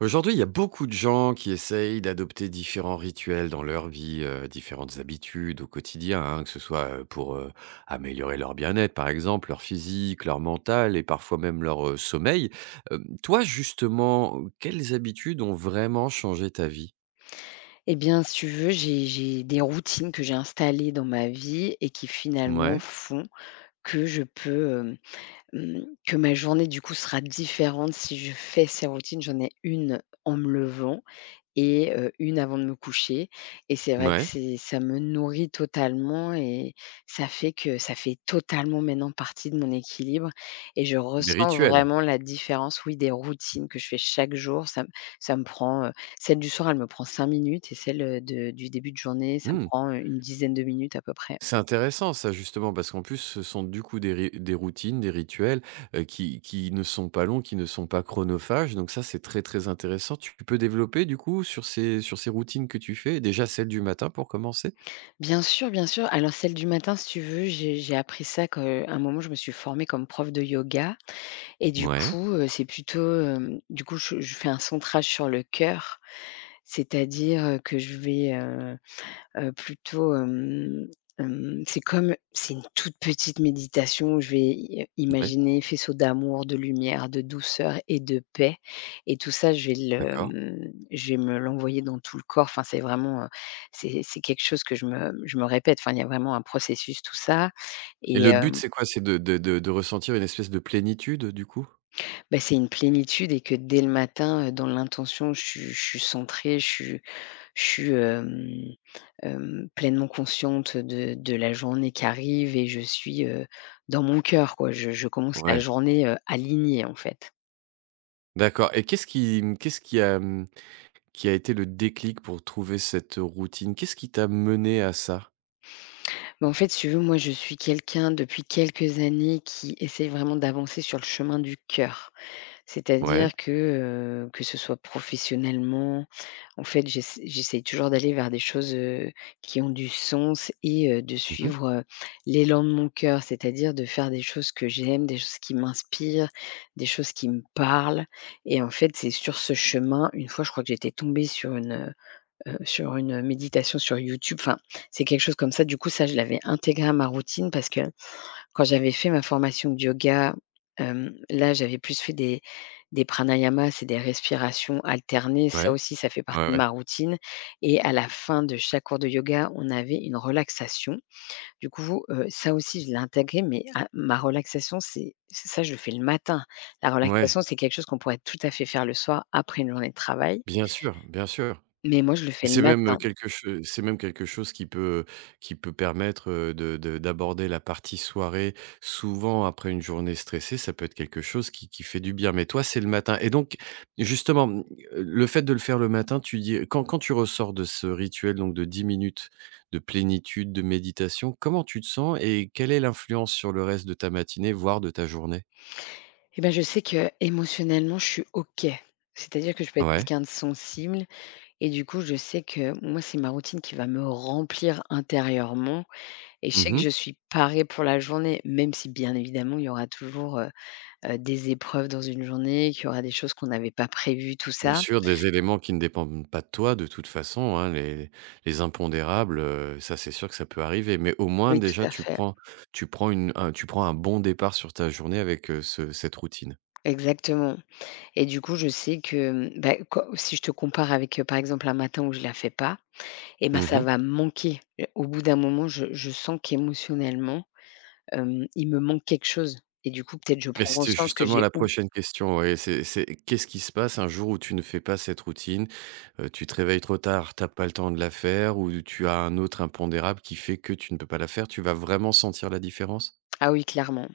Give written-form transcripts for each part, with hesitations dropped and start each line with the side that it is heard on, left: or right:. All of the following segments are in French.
right: Aujourd'hui, il y a beaucoup de gens qui essayent d'adopter différents rituels dans leur vie, différentes habitudes au quotidien, hein, que ce soit, pour améliorer leur bien-être, par exemple, leur physique, leur mental et parfois même leur, sommeil. Toi, justement, quelles habitudes ont vraiment changé ta vie?
left: Eh bien, si tu veux, j'ai des routines que j'ai installées dans ma vie et qui finalement
right: Ouais,
left: font que je peux, que ma journée du coup sera différente si je fais ces routines. J'en ai une en me levant et 1 avant de me coucher et c'est vrai que
right: ouais,
left: c'est ça me nourrit totalement et ça fait totalement maintenant partie de mon équilibre et je
right: des
left: ressens
right: rituels?
left: vraiment la différence, oui, des routines que je fais chaque jour. Ça me prend, celle du soir, elle me prend 5 minutes et celle, de du début de journée, ça me
right: Mmh.
left: prend, une dizaine de minutes à peu près.
right: C'est intéressant ça justement parce qu'en plus ce sont du coup des routines, des rituels, qui ne sont pas longs, qui ne sont pas chronophages, donc ça c'est très, très intéressant. Tu peux développer du coup sur ces routines que tu fais? Déjà celle du matin pour commencer?
left: Bien sûr, bien sûr. Alors celle du matin, si tu veux, j'ai appris ça que, un moment, je me suis formée comme prof de yoga. Et du
right: Ouais,
left: coup, c'est plutôt, je fais un centrage sur le cœur, c'est-à-dire, que je vais, plutôt, c'est comme c'est une toute petite méditation où je vais i
right: ouais,
left: imaginer faisceau d'amour, de lumière, de douceur et de paix et tout ça, je vais
right: d'accord,
left: je vais me l'envoyer dans tout le corps. Enfin, c'est vraiment, c'est quelque chose que je me répète. Enfin, il y a vraiment un processus, tout ça
right: et
left: et.
right: le but c'est quoi? C'est de ressentir une espèce de plénitude du coup?
left: Bah, c'est une plénitude et que dès le matin, dans l'intention, je suis centrée, je suis pleinement consciente de la journée qui arrive et je suis, dans mon cœur, quoi. Je commence la
right: Ouais,
left: journée, alignée, en fait.
right: d'accord, et qu'est-ce qui a, qui a été le déclic pour trouver cette routine? Qu'est-ce qui t'a mené à ça?
left: Bah, en fait, si tu veux, moi, je suis quelqu'un depuis quelques années qui essaye vraiment d'avancer sur le chemin du cœur.
right: Ouais.
left: C'est-à-dire que ce soit professionnellement. En fait, j'essaye toujours d'aller vers des choses, qui ont du sens et de
right: Mmh.
left: suivre, l'élan de mon cœur. C'est-à-dire de faire des choses que j'aime, des choses qui m'inspirent, des choses qui me parlent et en fait, c'est sur ce chemin, une fois, je crois que j'étais tombée sur une méditation sur YouTube. Enfin, c'est quelque chose comme ça. Du coup, ça, je l'avais intégré à ma routine parce que quand j'avais fait ma formation de yoga, là, j'avais plus fait des pranayamas, c'est des respirations alternées. Ça
right: Ouais.
left: aussi, ça fait
right: Ouais,
left: partie de
right: ouais.
left: ma routine et à la fin de chaque cours de yoga, on avait une relaxation. Du coup, ça aussi, je l'ai intégré, mais à ma relaxation, c'est ça, je le fais le matin. La
right: Ouais.
left: relaxation, c'est quelque chose qu'on pourrait tout à fait faire le soir après une journée de travail,
right: Bien sûr, bien sûr.
left: mais moi, je le fais le
right: C'est
left: matin
right: c'est même quelque chose qui peut permettre, de d'aborder la partie soirée, souvent après une journée stressée, ça peut être quelque chose qui fait du bien. Mais toi, c'est le matin et donc justement, le fait de le faire le matin, tu dis quand tu ressors de ce rituel donc de 10 minutes de plénitude, de méditation, comment tu te sens et quelle est l'influence sur le reste de ta matinée, voire de ta journée?
left: et ben, je sais que émotionnellement, je suis OK. C'est-à-dire que je peux être
right: Ouais.
left: quelqu'un de sensible. Et du coup, je sais que moi, c'est ma routine qui va me remplir intérieurement et je sais que
right: Mmh.
left: je suis parée pour la journée, même si bien évidemment, il y aura toujours, des épreuves dans une journée, qu'il y aura des choses qu'on n'avait pas prévues, tout
right: Bien
left: ça.
right: sûr, des éléments qui ne dépendent pas de toi de toute façon, hein, les impondérables, ça c'est sûr que ça peut arriver. Mais au moins
left: Oui, tout
right: déjà
left: à fait,
right: tu prends un bon départ sur ta journée avec, ce cette routine.
left: exactement. Et du coup, je sais que, bah, co si je te compare avec, par exemple, un matin où je la fais pas et ben, ça
right: Mmh.
left: va me manquer. Au bout d'un moment, je sens qu'émotionnellement, il me manque quelque chose et du coup, peut-être je
right: Et
left: prends
right: c'était
left: conscience que
right: justement
left: j'ai
right: la
left: ou
right: prochaine question, ouais, c'est qu'est-ce qui se passe un jour où tu ne fais pas cette routine? Tu te réveilles trop tard, t'as pas le temps de la faire, ou tu as un autre impondérable qui fait que tu ne peux pas la faire? Tu vas vraiment sentir la différence?
left: ah oui, clairement.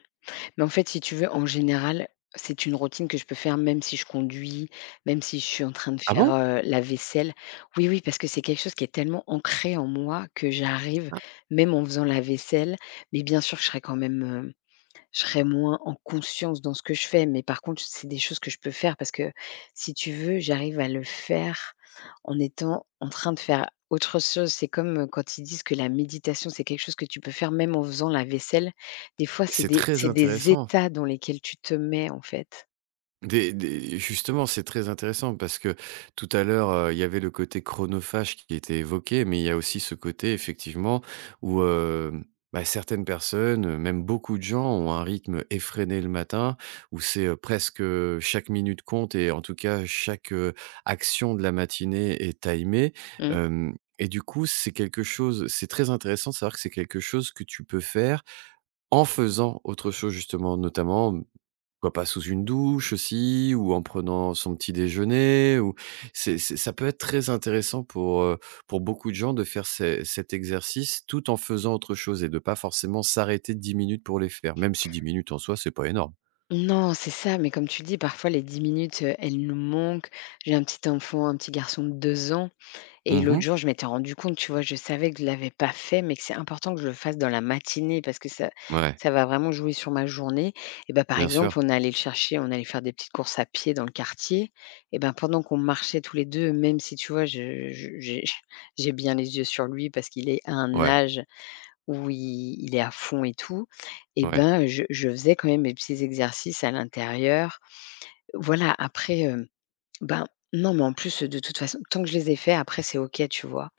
left: Mais en fait, si tu veux, en général, c'est une routine que je peux faire même si je conduis, même si je suis en train de
right: Ah
left: faire,
right: bon?
left: la vaisselle. Oui, oui, parce que c'est quelque chose qui est tellement ancré en moi que j'arrive, même en faisant la vaisselle, mais bien sûr, je serai quand même, je serais moins en conscience dans ce que je fais, mais par contre, c'est des choses que je peux faire parce que, si tu veux, j'arrive à le faire en étant en train de faire autre chose. C'est comme, quand ils disent que la méditation, c'est quelque chose que tu peux faire même en faisant la vaisselle. Des fois,
right: C'est très
left: c'est des
right: intéressant.
left: états dans lesquels tu te mets, en fait.
right: Des Justement, c'est très intéressant parce que tout à l'heure, il y avait le côté chronophage qui était évoqué, mais il y a aussi ce côté effectivement où, bah, certaines personnes, même beaucoup de gens ont un rythme effréné le matin où c'est, presque, chaque minute compte, et en tout cas chaque, action de la matinée est timée,
left: Mmh.
right: hem et du coup, c'est quelque chose, c'est très intéressant de savoir que c'est quelque chose que tu peux faire en faisant autre chose justement, notamment pourquoi pas sous une douche aussi ou en prenant son petit déjeuner, ou c'est ça peut être très intéressant pour beaucoup de gens, de faire ce cet exercice tout en faisant autre chose et de pas forcément s'arrêter 10 minutes pour les faire, même si 10 minutes en soi, c'est pas énorme.
left: Non, c'est ça, mais comme tu dis, parfois les 10 minutes, elles nous manquent. J'ai un petit enfant, un petit garçon de 2 ans. Et l'autre
right: Mmh.
left: jour, je m'étais rendu compte, tu vois? Je savais que je l'avais pas fait, mais que c'est important que je le fasse dans la matinée parce que
right: Ouais,
left: ça va vraiment jouer sur ma journée. Et ben, par
right: bien sûr.
left: exemple, on allait le chercher, on allait faire des petites courses à pied dans le quartier. Et ben, pendant qu'on marchait tous les 2, même si, tu vois? Je j'ai j'ai bien les yeux sur lui parce qu'il est à un
right: Ouais,
left: âge où il est à fond et tout. Et
right: ouais.
left: ben, je faisais quand même mes petits exercices à l'intérieur. Voilà, après, ben, non, mais en plus, de toute façon, tant que je les ai faits, après, c'est OK, tu vois?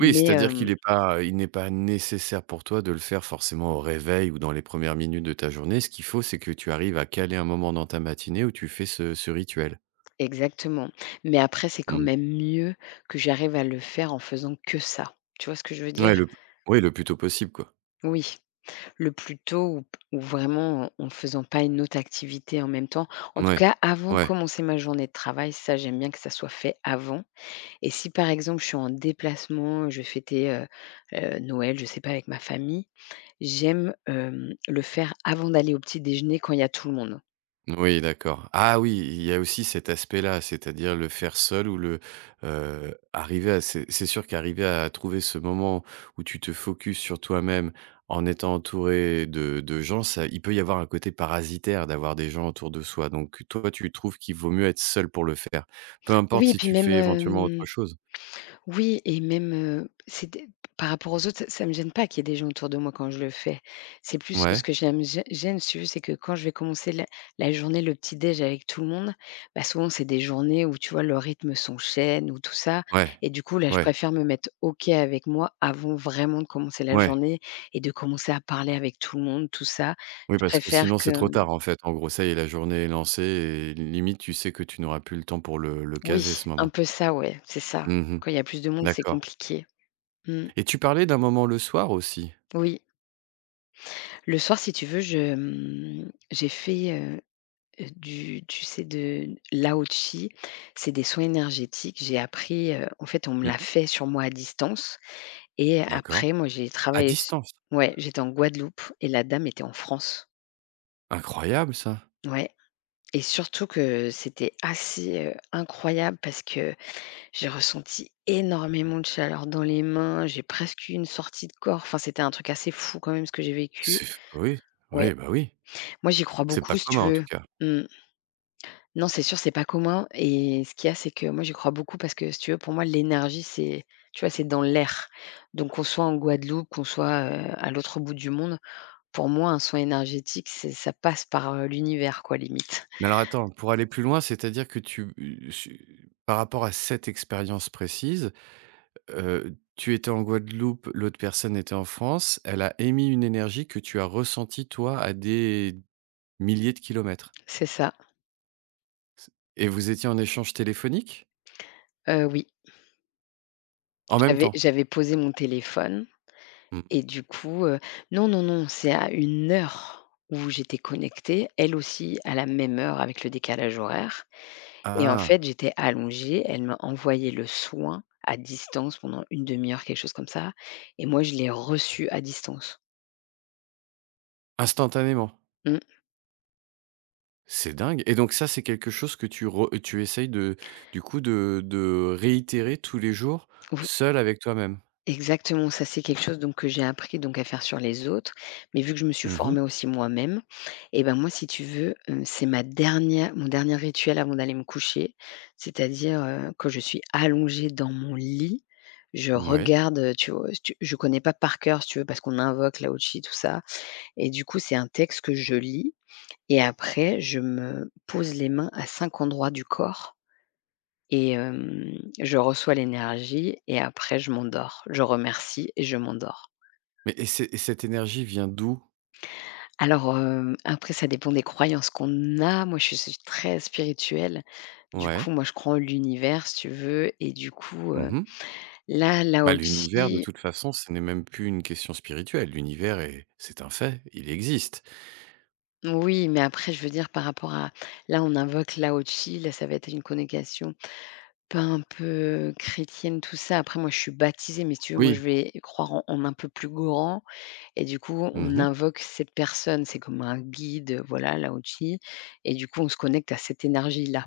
right: Oui, c'est-à-dire
left: hem
right: qu'il est pas, il n'est pas nécessaire pour toi de le faire forcément au réveil ou dans les premières minutes de ta journée. Ce qu'il faut, c'est que tu arrives à caler un moment dans ta matinée où tu fais ce rituel.
left: exactement. Mais après, c'est quand
right: Mmh.
left: même mieux que j'arrive à le faire en faisant que ça. Tu vois ce que je veux dire?
right: Ouais, le plus tôt possible, quoi.
left: Oui, le plus tôt ou vraiment en en faisant pas une autre activité en même temps. En tout
right: Ouais.
left: cas, avant de
right: Ouais.
left: commencer ma journée de travail, ça, j'aime bien que ça soit fait avant et si, par exemple, je suis en déplacement, je vais fêter, Noël, je sais pas, avec ma famille, j'aime, le faire avant d'aller au petit déjeuner quand il y a tout le monde.
right: Oui, d'accord. Ah oui, il y a aussi cet aspect-là, c'est-à-dire le faire seul ou le, arriver à c'est sûr qu'arriver à trouver ce moment où tu te focuses sur toi-même en étant entouré de gens, ça il peut y avoir un côté parasitaire d'avoir des gens autour de soi. Donc toi, tu trouves qu'il vaut mieux être seul pour le faire? Peu importe
left: Oui et
right: si
left: puis
right: tu
left: même,
right: fais éventuellement
left: hem,
right: autre chose?
left: oui et même, c'est des par rapport aux autres, ça me gêne pas qu'il y ait des gens autour de moi quand je le fais. C'est plus ce
right: Ouais.
left: que j'aime gê gêne, si tu veux, c'est que quand je vais commencer la journée, le petit déj avec tout le monde, bah, souvent c'est des journées où, tu vois, le rythme s'enchaîne ou tout ça
right: Ouais.
left: et du coup là, je
right: Ouais.
left: préfère me mettre OK avec moi avant vraiment de commencer la
right: Ouais.
left: journée et de commencer à parler avec tout le monde, tout ça.
right: Oui,
left: Je
right: parce que
left: préfère
right: sinon
left: que
right: c'est trop tard en fait. En gros, ça y est, la journée est lancée et limite tu sais que tu n'auras plus le temps pour le
left: oui,
right: caser, ce
left: un
right: moment.
left: peu ça, ouais, c'est ça.
right: Mmh.
left: Quand il y a plus de monde, c'est
right: D'accord,
left: compliqué. Mmh,
right: et tu parlais d'un moment le soir aussi?
left: oui. Le soir, si tu veux, j'ai fait, du tu sais, de l'aochi, c'est des soins énergétiques. J'ai appris, en fait, on me l'a
right: Mmh.
left: fait sur moi à distance et
right: D'accord.
left: après moi, j'ai
right: À
left: travaillé s
right: distance?
left: ouais, j'étais en Guadeloupe et la dame était en France.
right: Incroyable ça!
left: Ouais, et surtout que c'était assez, incroyable parce que j'ai ressenti énormément de chaleur dans les mains, j'ai presque eu une sortie de corps. Enfin, c'était un truc assez fou quand même ce que j'ai vécu.
right: C'est oui,
left: Ouais,
right: oui, bah, oui.
left: moi, j'y crois
right: C'est pas
left: beaucoup si tu
right: commun en tout
left: veux.
right: cas.
left: Mmh. Non, c'est sûr, c'est pas commun et ce qu'il y a, c'est que moi, j'y crois beaucoup parce que si tu veux, pour moi, l'énergie, c'est, tu vois, c'est dans l'air. Donc, qu'on soit en Guadeloupe, qu'on soit, à l'autre bout du monde, pour moi, un soin énergétique, c'est ça passe par, l'univers, quoi, limite.
right: Mais alors attends, pour aller plus loin, c'est-à-dire que tu su par rapport à cette expérience précise, tu étais en Guadeloupe, l'autre personne était en France. Elle a émis une énergie que tu as ressentie toi à des milliers de kilomètres.
left: C'est ça.
right: Et vous étiez en échange téléphonique?
left: Oui,
right: En même temps?
left: j'avais posé mon téléphone
right: Mmh.
left: et du coup, non, non, non, c'est à une heure où j'étais connectée, elle aussi à la même heure avec le décalage horaire. Et en fait,
right: Ah!
left: j'étais allongée, elle m'a envoyé le soin à distance pendant une demi heure, quelque chose comme ça et moi je l'ai reçu à distance.
right: Instantanément?
left: Mmh,
right: C'est dingue, et donc ça, c'est quelque chose que tu essayes de du coup de réitérer tous les jours,
left: v
right: seul avec toi-même?
left: exactement, ça c'est quelque chose donc que j'ai appris donc à faire sur les autres, mais vu que je me suis
right: Mmh.
left: formée aussi moi-même et ben, moi si tu veux, c'est ma dernière mon dernier rituel avant d'aller me coucher, c'est-à-dire, quand je suis allongée dans mon lit, je
right: Ouais.
left: regarde, tu vois? Si tu je connais pas par cœur si tu veux parce qu'on invoque la Houchi tout ça et du coup c'est un texte que je lis. Et après, je me pose les mains à 5 endroits du corps et je reçois l'énergie et après je m'endors. Je remercie et je m'endors.
right: Mais et c'est, et cette énergie vient d'où?
left: Alors, après ça dépend des croyances qu'on a. Moi, je suis très spirituelle. Du coup,
right: Ouais.
left: moi, je crois en l'univers, si tu veux et du coup,
right: Mmh.
left: là,
right: Bah, l'univers de
left: Lao-Tzi.
right: toute façon, ce n'est même plus une question spirituelle. L'univers est C'est un fait, il existe.
left: Oui, mais après, je veux dire par rapport à là, on invoque Lao-Tzi, là, ça va être une connexion. Pas un peu chrétienne, tout ça. Après moi, je suis baptisée, mais si tu veux, moi, je
right: Oui.
left: vais croire en un peu plus grand et du coup, on
right: Mmh.
left: invoque cette personne. C'est comme un guide, voilà, là, au et du coup, on se connecte à cette énergie-là.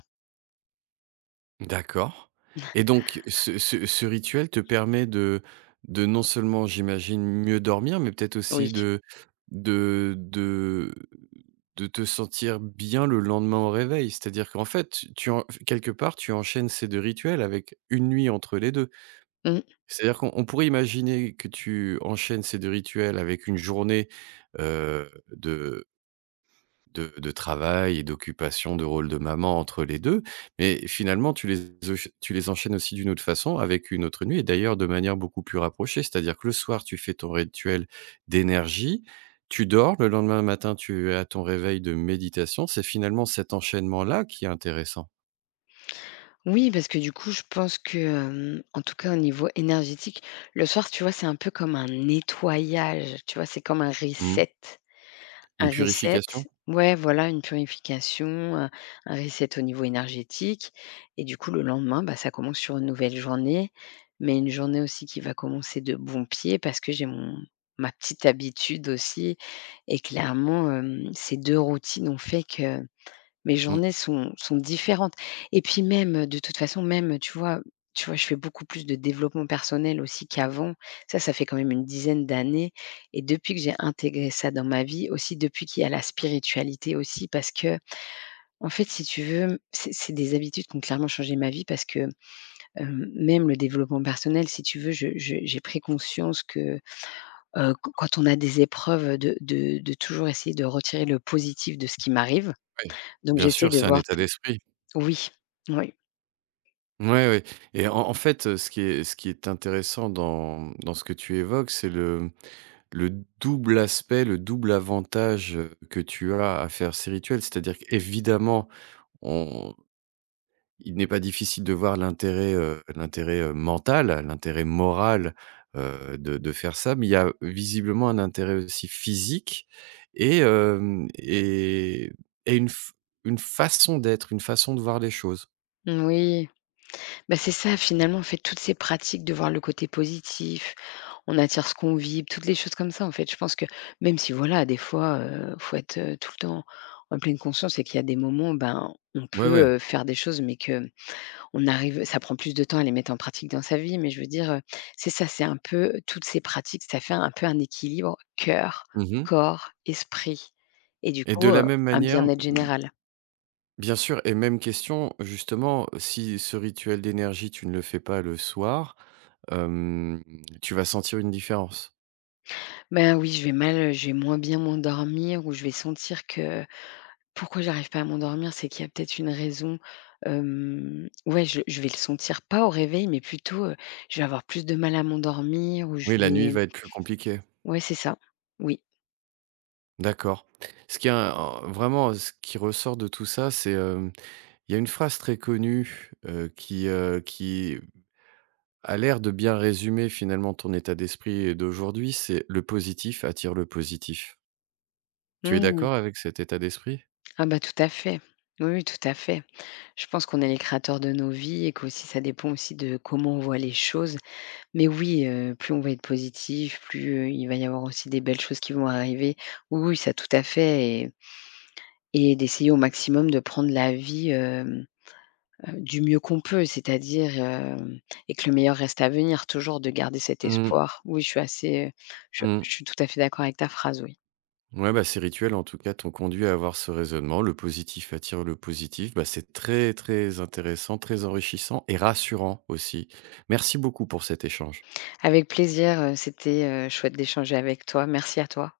right: D'accord, et donc ce rituel te permet de non seulement, j'imagine, mieux dormir, mais peut-être
left: Oui.
right: aussi de de de te sentir bien le lendemain au réveil? C'est-à-dire qu'en fait, tu en quelque part, tu enchaînes ces 2 rituels avec une nuit entre les 2.
left: Mmh.
right: C'est-à-dire qu'on on pourrait imaginer que tu enchaînes ces 2 rituels avec une journée, de de travail et d'occupation, de rôle de maman entre les 2, mais finalement tu les enchaînes aussi d'une autre façon avec une autre nuit, et d'ailleurs de manière beaucoup plus rapprochée. C'est-à-dire que le soir, tu fais ton rituel d'énergie, tu dors, le lendemain matin, tu as ton réveil de méditation. C'est finalement cet enchaînement-là qui est intéressant.
left: Oui, parce que du coup, je pense que, en tout cas, au niveau énergétique, le soir, tu vois, c'est un peu comme un nettoyage, tu vois? C'est comme un
right: Mmh.
left: reset. Un
right: Une
left: reset,
right: purification?
left: ouais, voilà, une purification, heu, un reset au niveau énergétique et du coup, le lendemain, bah, ça commence sur une nouvelle journée, mais une journée aussi qui va commencer de bon pied parce que j'ai mon ma petite habitude aussi et clairement, ces 2 routines ont fait que mes
right: Mmh.
left: journées sont différentes et puis même, de toute façon, même, tu vois? Tu vois? Je fais beaucoup plus de développement personnel aussi qu'avant. Ça fait quand même une dizaine d'années et depuis que j'ai intégré ça dans ma vie, aussi depuis qu'il y a la spiritualité aussi parce que en fait, si tu veux, c'est des habitudes qui ont clairement changé ma vie parce que, même le développement personnel, si tu veux, je j'ai pris conscience que, q quand on a des épreuves, de toujours essayer de retirer le positif de ce qui m'arrive.
right: Oui.
left: Donc
right: Bien
left: j'essaie
right: sûr,
left: de
right: c'est un
left: voir
right: état d'esprit.
left: oui, oui,
right: Ouais, ouais, et en fait, ce qui est, ce qui est intéressant dans ce que tu évoques, c'est le double aspect, le double avantage, que tu as à faire ces rituels. C'est-à-dire qu'évidemment, on il n'est pas difficile de voir l'intérêt, l'intérêt mental, l'intérêt moral, de faire ça, mais il y a visiblement un intérêt aussi physique et hem et une f une façon d'être, une façon de voir les choses.
left: oui. Bah, c'est ça finalement, en fait, toutes ces pratiques de voir le côté positif, on attire ce qu'on vit, toutes les choses comme ça, en fait. Je pense que même si voilà, des fois, faut être, tout le temps en pleine conscience et qu'il y a des moments, ben, on
right: Ouais, ouais.
left: peut, faire des choses, mais que on arrive ça prend plus de temps à les mettre en pratique dans sa vie, mais je veux dire, c'est ça, c'est un peu toutes ces pratiques, ça fait un peu un équilibre cœur,
right: Mmh.
left: corps, esprit et du
right: Et de
left: coup,
right: la même
left: un
right: manière,
left: bien-être général.
right: bien sûr, et même question, justement, si ce rituel d'énergie, tu ne le fais pas le soir, hem, tu vas sentir une différence?
left: Bah, oui, je vais moins bien m'endormir ou je vais sentir que pourquoi j'arrive pas à m'endormir, c'est qu'il y a peut-être une raison, ouais, je vais le sentir pas au réveil, mais plutôt, je vais avoir plus de mal à m'endormir ou
right: Oui,
left: je
right: la nuit
left: vais
right: va être plus compliquée.
left: ouais, c'est ça, oui.
right: D'accord. Ce qui est un en Vraiment, ce qui ressort de tout ça, c'est, il y a une phrase très connue, qui a l'air de bien résumer finalement ton état d'esprit d'aujourd'hui, c'est: «Le positif attire le positif». Tu es
left: Mmh.
right: d'accord avec cet état d'esprit?
left: Ah bah, tout à fait. Oui, oui, tout à fait. Je pense qu'on est les créateurs de nos vies et qu'aussi ça dépend aussi de comment on voit les choses. Mais oui, plus on va être positif, plus, il va y avoir aussi des belles choses qui vont arriver. Oui, oui, ça tout à fait. Et d'essayer au maximum de prendre la vie, du mieux qu'on peut, c'est-à-dire, hem et que le meilleur reste à venir, toujours de garder cet
right: Mmh.
left: espoir. Oui, je suis assez,
right: Mmh.
left: je suis tout à fait d'accord avec ta phrase, oui.
right: Ouais, bah, ces rituels, en tout cas, t'ont conduit à avoir ce raisonnement. Le positif attire le positif. Bah, c'est très, très intéressant, très enrichissant et rassurant aussi. Merci beaucoup pour cet échange.
left: Avec plaisir, c'était, chouette d'échanger avec toi. Merci à toi.